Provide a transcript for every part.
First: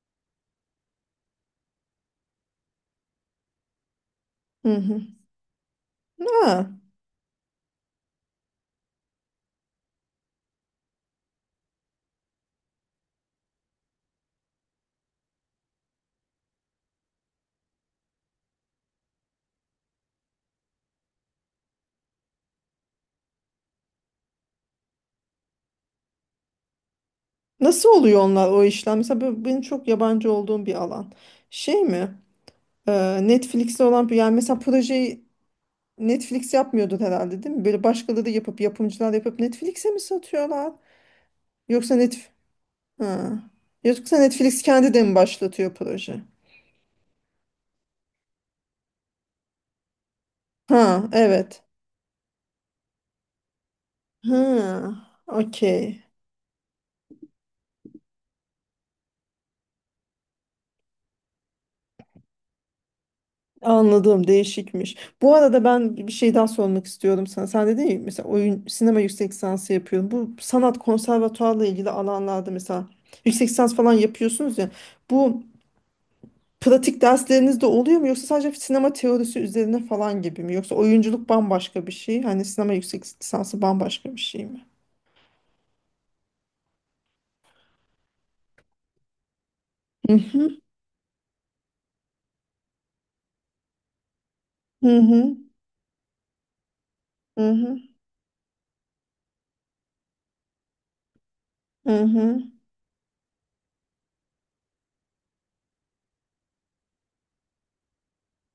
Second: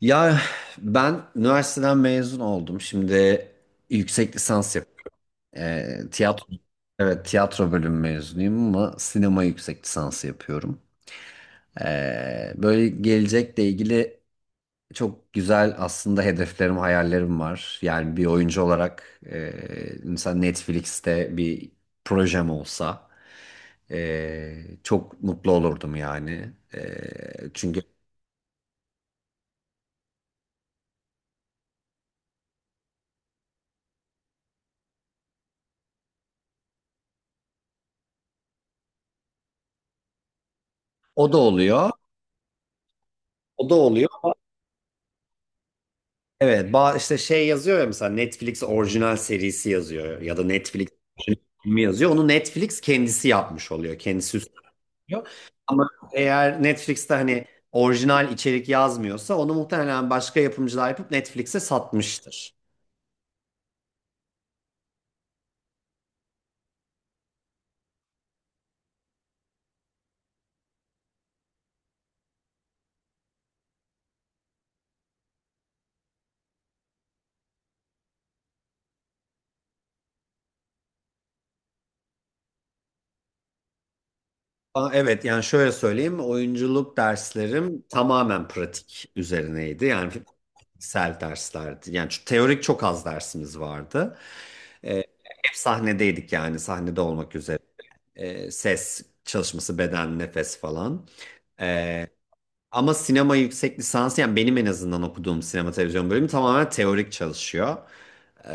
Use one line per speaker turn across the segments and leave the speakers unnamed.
Ya ben üniversiteden mezun oldum. Şimdi yüksek
Hı
lisans
hı.
yapıyorum. Ee, tiyatro
Ha,
evet tiyatro bölümü mezunuyum ama sinema yüksek lisansı yapıyorum. Böyle gelecekle ilgili çok güzel aslında hedeflerim, hayallerim var. Yani bir oyuncu olarak mesela Netflix'te bir projem olsa çok mutlu olurdum yani. Çünkü
nasıl oluyor onlar o işlem? Mesela benim çok yabancı olduğum bir alan. Şey mi? Netflix'te olan bir yani mesela projeyi Netflix yapmıyordu herhalde değil mi? Böyle başkaları yapıp yapımcılar yapıp Netflix'e mi satıyorlar?
o da oluyor.
Yoksa ha.
O da oluyor.
Yoksa Netflix kendi de mi başlatıyor proje?
Evet, işte şey yazıyor ya, mesela Netflix orijinal serisi yazıyor ya da Netflix
Ha,
orijinal
evet.
filmi yazıyor. Onu Netflix kendisi yapmış oluyor. Kendisi
Ha,
üstleniyor.
okey.
Ama eğer Netflix'te hani orijinal içerik yazmıyorsa onu muhtemelen başka yapımcılar yapıp Netflix'e satmıştır.
Anladım, değişikmiş. Bu arada ben bir şey daha sormak istiyordum sana. Sen dedin ya mesela oyun sinema yüksek lisansı yapıyorum. Bu sanat konservatuarla ilgili alanlarda mesela yüksek lisans falan yapıyorsunuz ya. Bu pratik dersleriniz de oluyor mu yoksa sadece sinema teorisi üzerine falan gibi mi? Yoksa oyunculuk bambaşka bir şey, hani sinema yüksek lisansı bambaşka bir şey mi?
Aa, evet, yani şöyle söyleyeyim, oyunculuk derslerim tamamen pratik üzerineydi. Yani
Hı hı
fikirsel derslerdi. Yani şu teorik çok az dersimiz vardı.
hı
Ee,
hı
Hep sahnedeydik yani, sahnede olmak üzere.
hı
Ses çalışması, beden, nefes falan.
hı
Ee,
hı.
Ama sinema yüksek lisansı, yani benim en azından okuduğum sinema televizyon bölümü tamamen teorik çalışıyor.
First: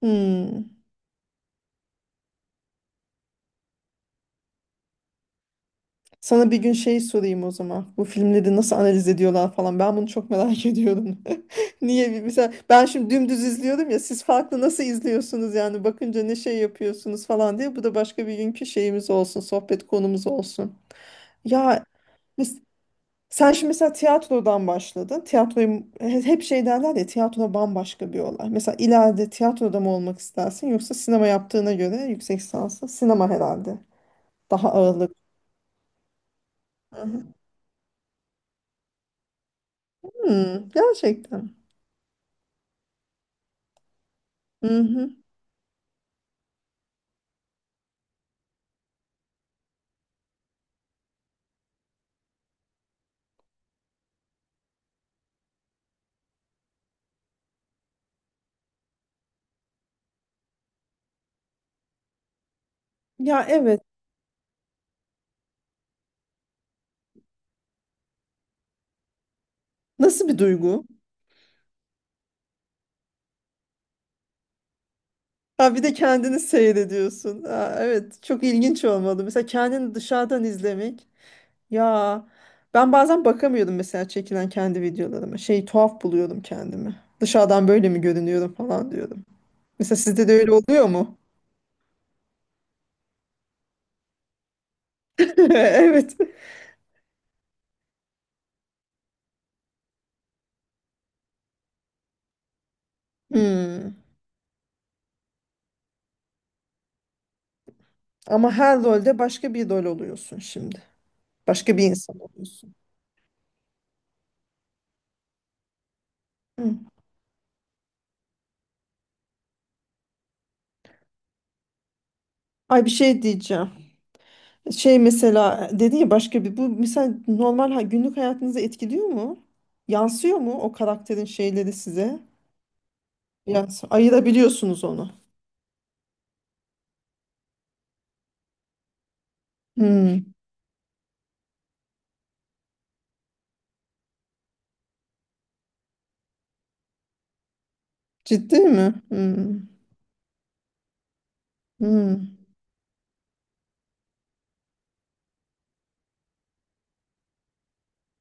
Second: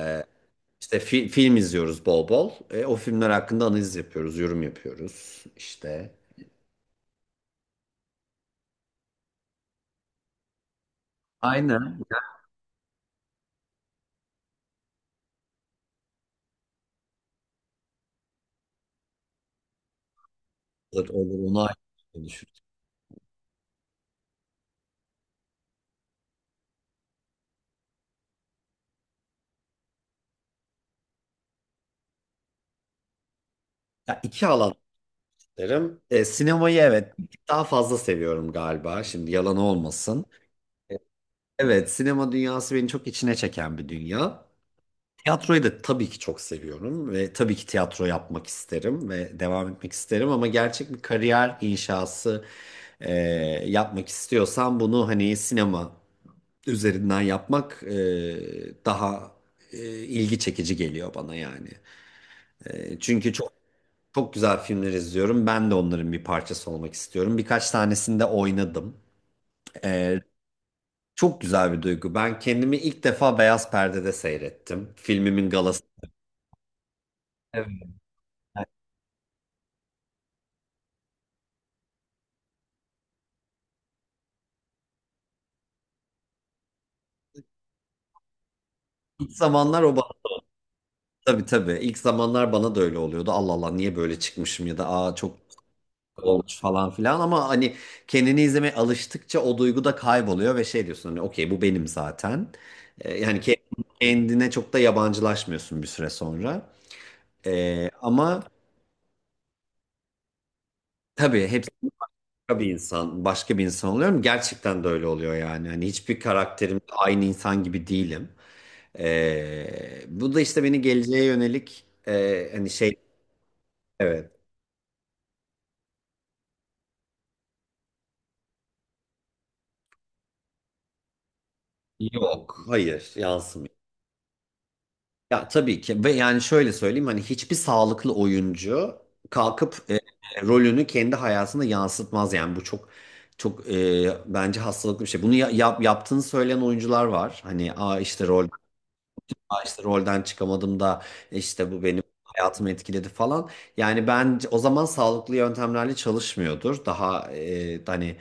Hı.
İşte film izliyoruz bol bol. O filmler hakkında analiz yapıyoruz, yorum yapıyoruz işte.
Sana bir gün şey sorayım o zaman. Bu filmleri nasıl analiz ediyorlar falan. Ben bunu çok merak ediyorum.
Aynen.
Niye bir mesela ben şimdi dümdüz izliyorum ya siz farklı nasıl izliyorsunuz yani bakınca ne şey yapıyorsunuz falan diye. Bu da başka bir günkü şeyimiz olsun, sohbet konumuz olsun.
Olur, olur, onu ayrı
Ya
konuşuruz.
mes- sen şimdi mesela tiyatrodan başladın. Tiyatroyu hep şey derler ya tiyatro bambaşka bir olay. Mesela ileride tiyatroda mı olmak istersin yoksa sinema yaptığına göre yüksek lisansı sinema herhalde.
Ya iki
Daha
alan
ağırlık.
derim. Sinemayı
Hı
evet,
hı.
bir tık daha fazla seviyorum galiba. Şimdi yalan olmasın.
Hmm, gerçekten.
Evet, sinema dünyası beni çok içine çeken bir dünya.
Hı hı.
Tiyatroyu da tabii ki çok seviyorum ve tabii ki tiyatro yapmak isterim ve devam etmek isterim, ama gerçek bir kariyer inşası e, yapmak istiyorsam bunu, hani, sinema üzerinden yapmak daha ilgi çekici geliyor bana yani. Çünkü
Ya,
çok
evet.
çok güzel filmler izliyorum. Ben de onların bir parçası olmak istiyorum. Birkaç tanesinde oynadım. E,
Nasıl bir duygu?
Çok güzel bir duygu. Ben kendimi ilk defa beyaz perdede seyrettim. Filmimin
Ha,
galası.
bir de kendini seyrediyorsun.
Evet.
Ha, evet. Çok
Yani,
ilginç olmalı. Mesela kendini dışarıdan izlemek. Ya, ben bazen bakamıyordum mesela çekilen kendi videolarıma. Şey, tuhaf buluyordum kendimi. Dışarıdan böyle mi görünüyorum falan diyordum.
İlk zamanlar o
Mesela
bana,
sizde de öyle oluyor mu?
tabii, tabii. İlk zamanlar bana da öyle oluyordu. Allah Allah, niye böyle çıkmışım ya da aa çok
Evet.
olmuş falan filan, ama hani, kendini izlemeye alıştıkça o duygu da kayboluyor ve şey diyorsun, hani, okey, bu benim zaten. Yani
Hmm.
kendine çok da yabancılaşmıyorsun bir süre sonra. Ama
Ama her rolde başka bir rol oluyorsun şimdi.
tabii hepsi
Başka bir insan
bir
oluyorsun.
insan, başka bir insan oluyorum. Gerçekten de öyle oluyor yani. Hani hiçbir
Hı.
karakterim aynı insan gibi değilim. Bu da işte beni geleceğe yönelik hani
Ay, bir
şey,
şey diyeceğim.
evet,
Şey mesela dedi ya başka bir bu mesela normal günlük hayatınızı etkiliyor mu? Yansıyor mu o karakterin şeyleri size?
yok, hayır, yansımıyor.
Yansıyor. Ayırabiliyorsunuz onu.
Ya tabii ki, ve yani şöyle söyleyeyim, hani hiçbir sağlıklı oyuncu kalkıp
Hmm.
rolünü kendi hayatında yansıtmaz yani, bu çok bence hastalıklı bir şey. Bunu yaptığını söyleyen oyuncular var. Hani, aa, işte
Ciddi mi? Hmm.
işte rolden çıkamadım da, işte bu benim
Hmm.
hayatımı etkiledi falan. Yani ben, o zaman sağlıklı yöntemlerle çalışmıyordur. Daha hani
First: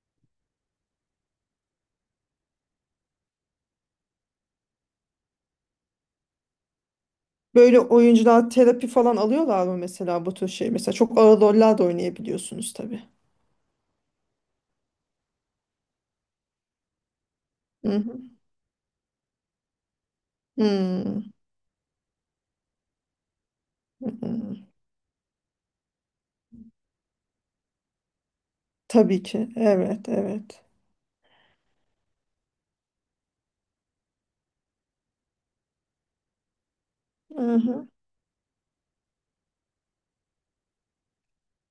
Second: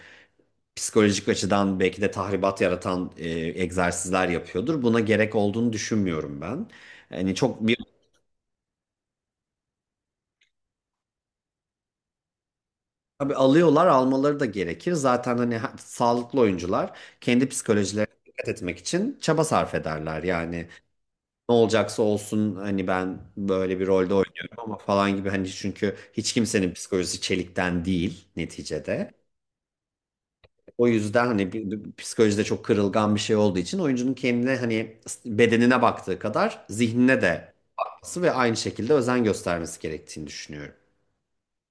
psikolojik açıdan belki de tahribat yaratan egzersizler yapıyordur. Buna gerek olduğunu düşünmüyorum ben. Yani çok bir,
Böyle oyuncular terapi falan alıyorlar mı mesela bu tür şey? Mesela çok ağır roller de oynayabiliyorsunuz tabii.
tabii alıyorlar, almaları da gerekir. Zaten hani sağlıklı oyuncular kendi
Hı
psikolojilerine
hı.
dikkat etmek için çaba sarf ederler. Yani
Hmm.
ne olacaksa olsun, hani ben böyle bir
Hı
rolde oynuyorum
hı.
ama falan gibi, hani çünkü hiç kimsenin psikolojisi çelikten değil neticede.
Tabii ki. Evet, evet.
O yüzden hani psikolojide çok kırılgan bir şey olduğu için oyuncunun kendine, hani bedenine baktığı kadar zihnine de bakması ve aynı şekilde özen göstermesi gerektiğini düşünüyorum.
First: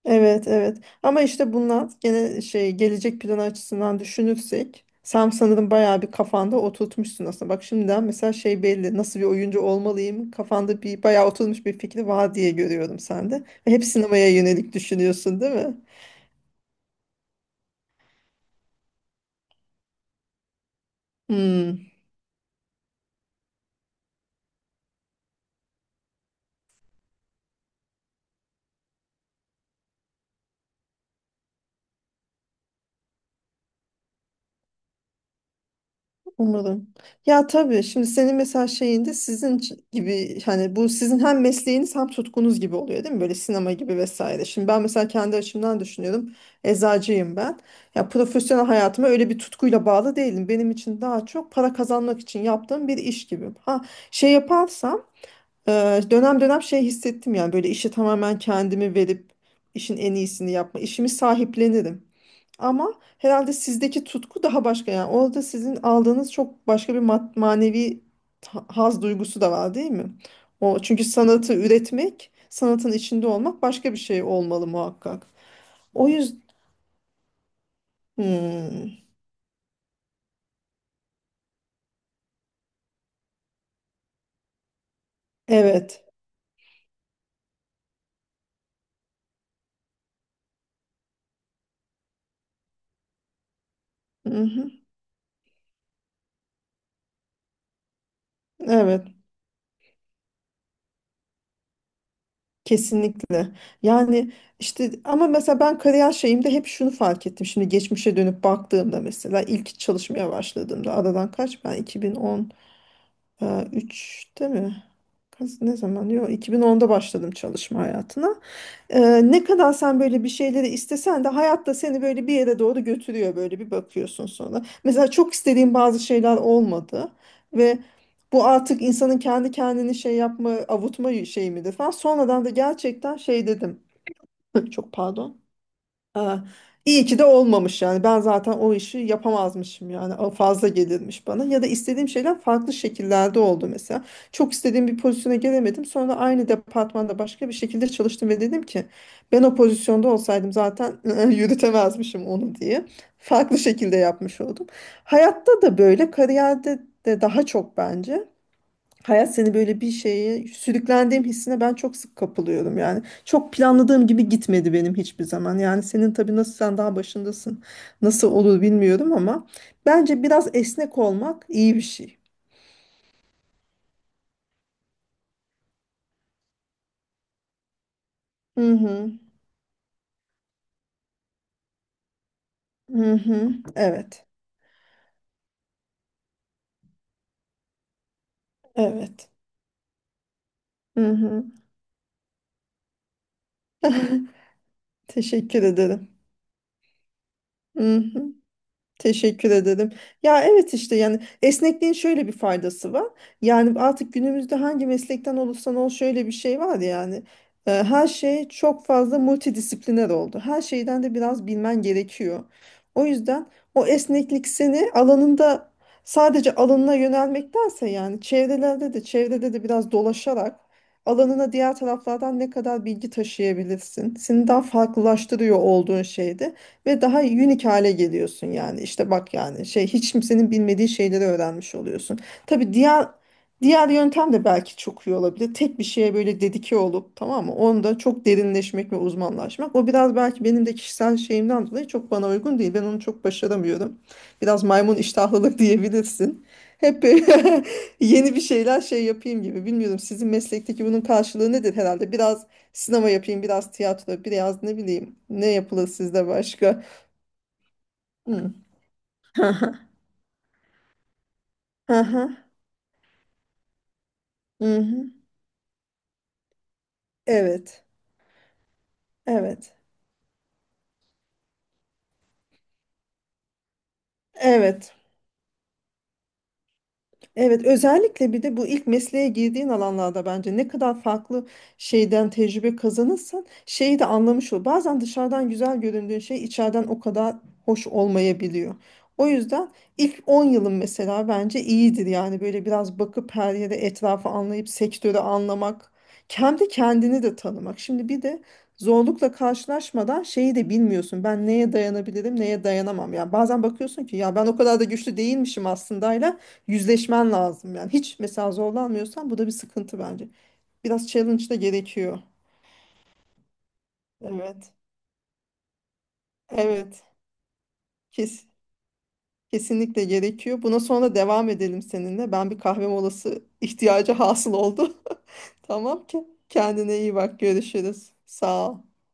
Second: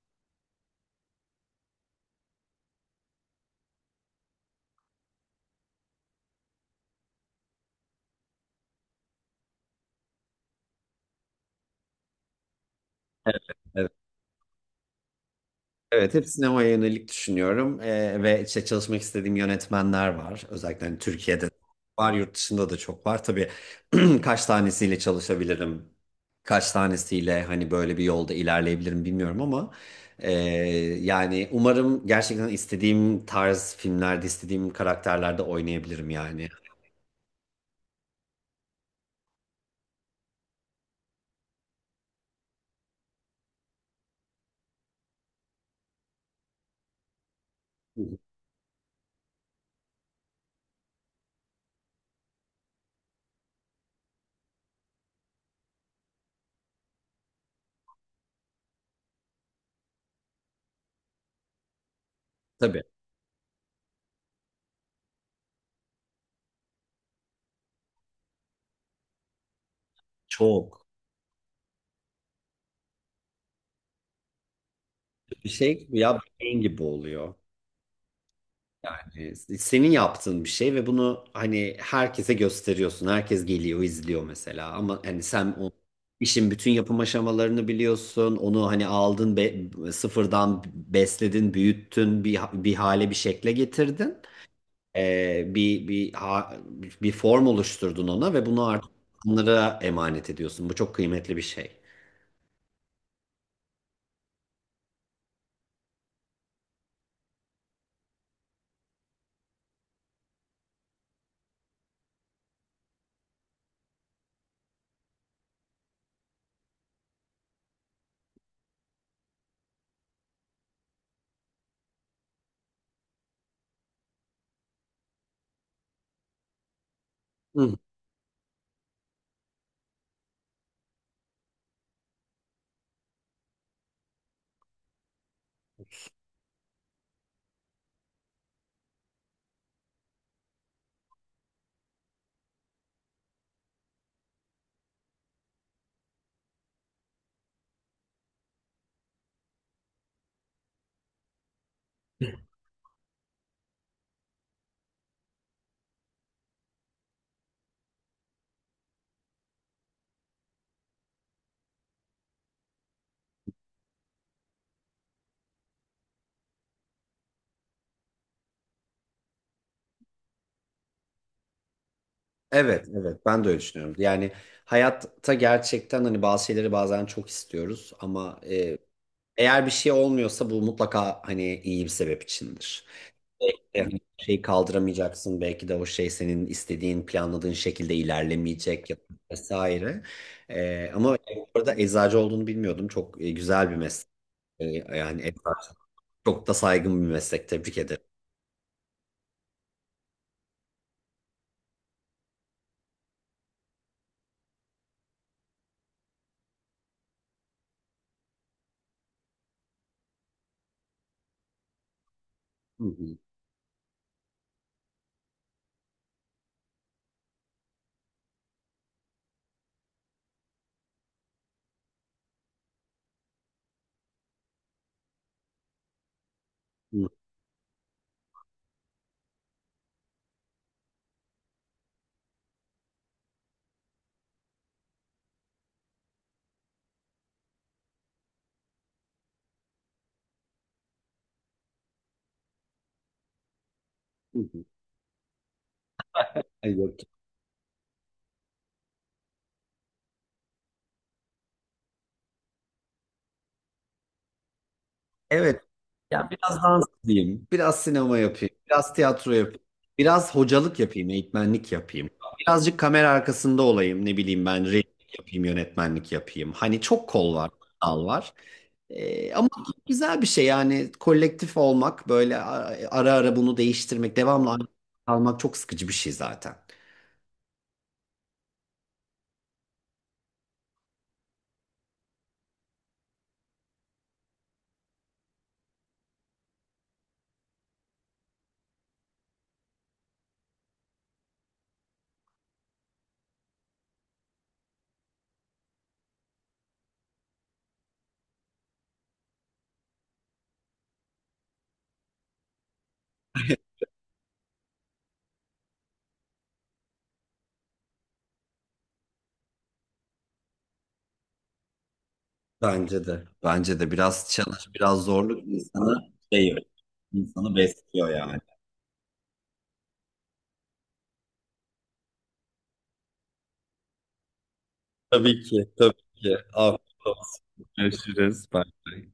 Evet, evet. Ama işte bunlar gene şey gelecek planı açısından düşünürsek sen sanırım bayağı bir kafanda oturtmuşsun aslında. Bak şimdiden mesela şey belli nasıl bir oyuncu olmalıyım kafanda bir bayağı oturmuş bir fikri var diye görüyorum sende. Ve hep sinemaya yönelik düşünüyorsun değil mi?
Evet, hep sinemaya yönelik düşünüyorum. Ve işte çalışmak istediğim yönetmenler var. Özellikle hani Türkiye'de
Hmm.
var, yurt dışında da çok var. Tabii, kaç tanesiyle çalışabilirim, kaç tanesiyle hani böyle bir yolda ilerleyebilirim bilmiyorum, ama e, yani umarım gerçekten istediğim tarz filmlerde, istediğim karakterlerde oynayabilirim yani.
Umarım. Ya tabii şimdi senin mesela şeyinde sizin gibi hani bu sizin hem mesleğiniz hem tutkunuz gibi oluyor değil mi? Böyle sinema gibi vesaire. Şimdi ben mesela kendi açımdan düşünüyorum. Eczacıyım ben.
Hı
Ya
hı.
profesyonel hayatıma öyle bir tutkuyla bağlı değilim. Benim için daha çok para kazanmak için yaptığım bir iş gibi. Ha şey yaparsam dönem dönem şey hissettim yani böyle işe tamamen kendimi verip işin en iyisini yapma. İşimi sahiplenirim.
Tabii,
Ama herhalde sizdeki tutku daha başka yani. Orada sizin aldığınız çok başka bir manevi haz duygusu da var değil mi? O
çok
çünkü sanatı üretmek, sanatın içinde olmak başka bir şey olmalı muhakkak.
bir şey
O
ya,
yüzden
beyin gibi oluyor. Yani senin yaptığın bir şey ve bunu hani herkese gösteriyorsun. Herkes geliyor, izliyor mesela. Ama hani sen o
evet.
işin bütün yapım aşamalarını biliyorsun. Onu hani aldın, sıfırdan besledin, büyüttün, bir hale, bir şekle getirdin.
Mhm.
Bir bir form oluşturdun ona ve bunu artık
Evet.
onlara emanet ediyorsun. Bu çok kıymetli bir şey.
Kesinlikle. Yani işte ama mesela ben kariyer şeyimde hep şunu fark ettim. Şimdi geçmişe dönüp baktığımda mesela ilk çalışmaya başladığımda aradan kaç ben 2010 Üçte mi? Ne zaman? Yok, 2010'da başladım çalışma hayatına. Ee, ne kadar sen böyle bir şeyleri istesen de hayatta seni böyle bir yere doğru götürüyor böyle bir bakıyorsun sonra. Mesela çok istediğim bazı şeyler olmadı
Hı.
ve bu artık insanın kendi kendini şey yapma, avutma şeyi midir falan. Sonradan da gerçekten şey dedim. Çok pardon. Aa, iyi ki de olmamış yani. Ben zaten o işi yapamazmışım yani. O fazla gelirmiş bana. Ya da istediğim şeyler farklı şekillerde oldu mesela. Çok istediğim bir pozisyona gelemedim. Sonra aynı departmanda başka bir şekilde çalıştım ve dedim ki ben o pozisyonda olsaydım zaten yürütemezmişim onu diye. Farklı şekilde yapmış oldum. Hayatta da böyle, kariyerde de daha çok bence. Hayat seni böyle bir şeye sürüklendiğim hissine ben çok sık kapılıyorum yani. Çok planladığım gibi gitmedi benim hiçbir zaman. Yani senin tabii nasıl sen daha başındasın. Nasıl olur bilmiyorum ama bence biraz esnek olmak iyi bir şey.
Evet, evet. Ben de öyle düşünüyorum. Yani hayatta gerçekten hani bazı şeyleri bazen çok istiyoruz, ama
Hı hı.
eğer bir şey olmuyorsa bu mutlaka hani iyi bir sebep içindir.
Hı hı.
Yani bir
Evet.
şeyi kaldıramayacaksın, belki de o şey senin istediğin, planladığın şekilde ilerlemeyecek ya da
Evet.
vesaire.
Hı
Ama
hı.
burada eczacı olduğunu bilmiyordum. Çok güzel bir meslek. Ee, Yani
Teşekkür
eczacı
ederim.
çok da saygın bir meslek. Tebrik
Hı
ederim.
hı. Teşekkür ederim. Ya evet işte yani esnekliğin şöyle bir faydası var. Yani artık günümüzde hangi meslekten olursan ol şöyle bir şey var yani. Her şey çok fazla multidisipliner oldu. Her şeyden de biraz bilmen gerekiyor.
Hı
O
hı,
yüzden o esneklik seni alanında sadece alanına yönelmektense yani çevrelerde çevrede de biraz dolaşarak alanına diğer taraflardan ne kadar bilgi taşıyabilirsin. Seni daha farklılaştırıyor olduğun şeyde
hı
ve
hı,
daha unique hale geliyorsun yani. İşte bak yani şey hiç kimsenin bilmediği şeyleri öğrenmiş oluyorsun. Tabii diğer yöntem de belki çok iyi olabilir. Tek bir şeye böyle dedike olup tamam mı? Onda çok derinleşmek ve uzmanlaşmak. O biraz belki benim de kişisel şeyimden dolayı çok bana uygun değil. Ben onu çok başaramıyorum.
hı
Biraz
hı.
maymun iştahlılık diyebilirsin.
Ay, yok.
Hep böyle yeni bir şeyler şey yapayım gibi. Bilmiyorum sizin meslekteki bunun karşılığı nedir herhalde? Biraz sinema yapayım, biraz tiyatro, biraz ne bileyim. Ne
Evet.
yapılır sizde
Ya biraz
başka?
dans edeyim, biraz sinema
Hmm.
yapayım, biraz tiyatro yapayım,
Hı.
biraz hocalık yapayım, eğitmenlik
Hı
yapayım.
hı.
Birazcık kamera arkasında olayım, ne bileyim, ben
Hı hı.
rejisörlük yapayım, yönetmenlik yapayım. Hani çok kol var,
Evet.
dal var. Ama
Evet.
güzel bir şey yani, kolektif olmak, böyle ara ara bunu değiştirmek, devamlı
Evet.
kalmak çok sıkıcı bir şey zaten.
Evet, özellikle bir de bu ilk mesleğe girdiğin alanlarda bence ne kadar farklı şeyden tecrübe kazanırsan şeyi de anlamış ol. Bazen dışarıdan güzel göründüğün şey içeriden o kadar hoş olmayabiliyor. O yüzden ilk 10 yılın mesela bence iyidir yani böyle biraz bakıp her yere etrafı anlayıp sektörü anlamak, kendi kendini de tanımak. Şimdi bir de zorlukla karşılaşmadan şeyi de bilmiyorsun. Ben neye dayanabilirim, neye dayanamam. Ya, bazen bakıyorsun ki ya ben o kadar da güçlü değilmişim aslında, yüzleşmen lazım yani. Hiç mesela zorlanmıyorsan bu da bir sıkıntı bence. Biraz challenge da gerekiyor.
Bence de. Bence de biraz challenge,
Evet.
biraz zorluk insanı şey,
Evet.
insanı besliyor yani.
Kes, kesinlikle gerekiyor. Buna sonra devam edelim seninle. Ben bir kahve molası ihtiyacı hasıl oldu.
Tabii ki, tabii
Tamam ki.
ki.
Kendine
Afiyet
iyi bak.
olsun.
Görüşürüz.
Görüşürüz.
Sağ ol.
Bye.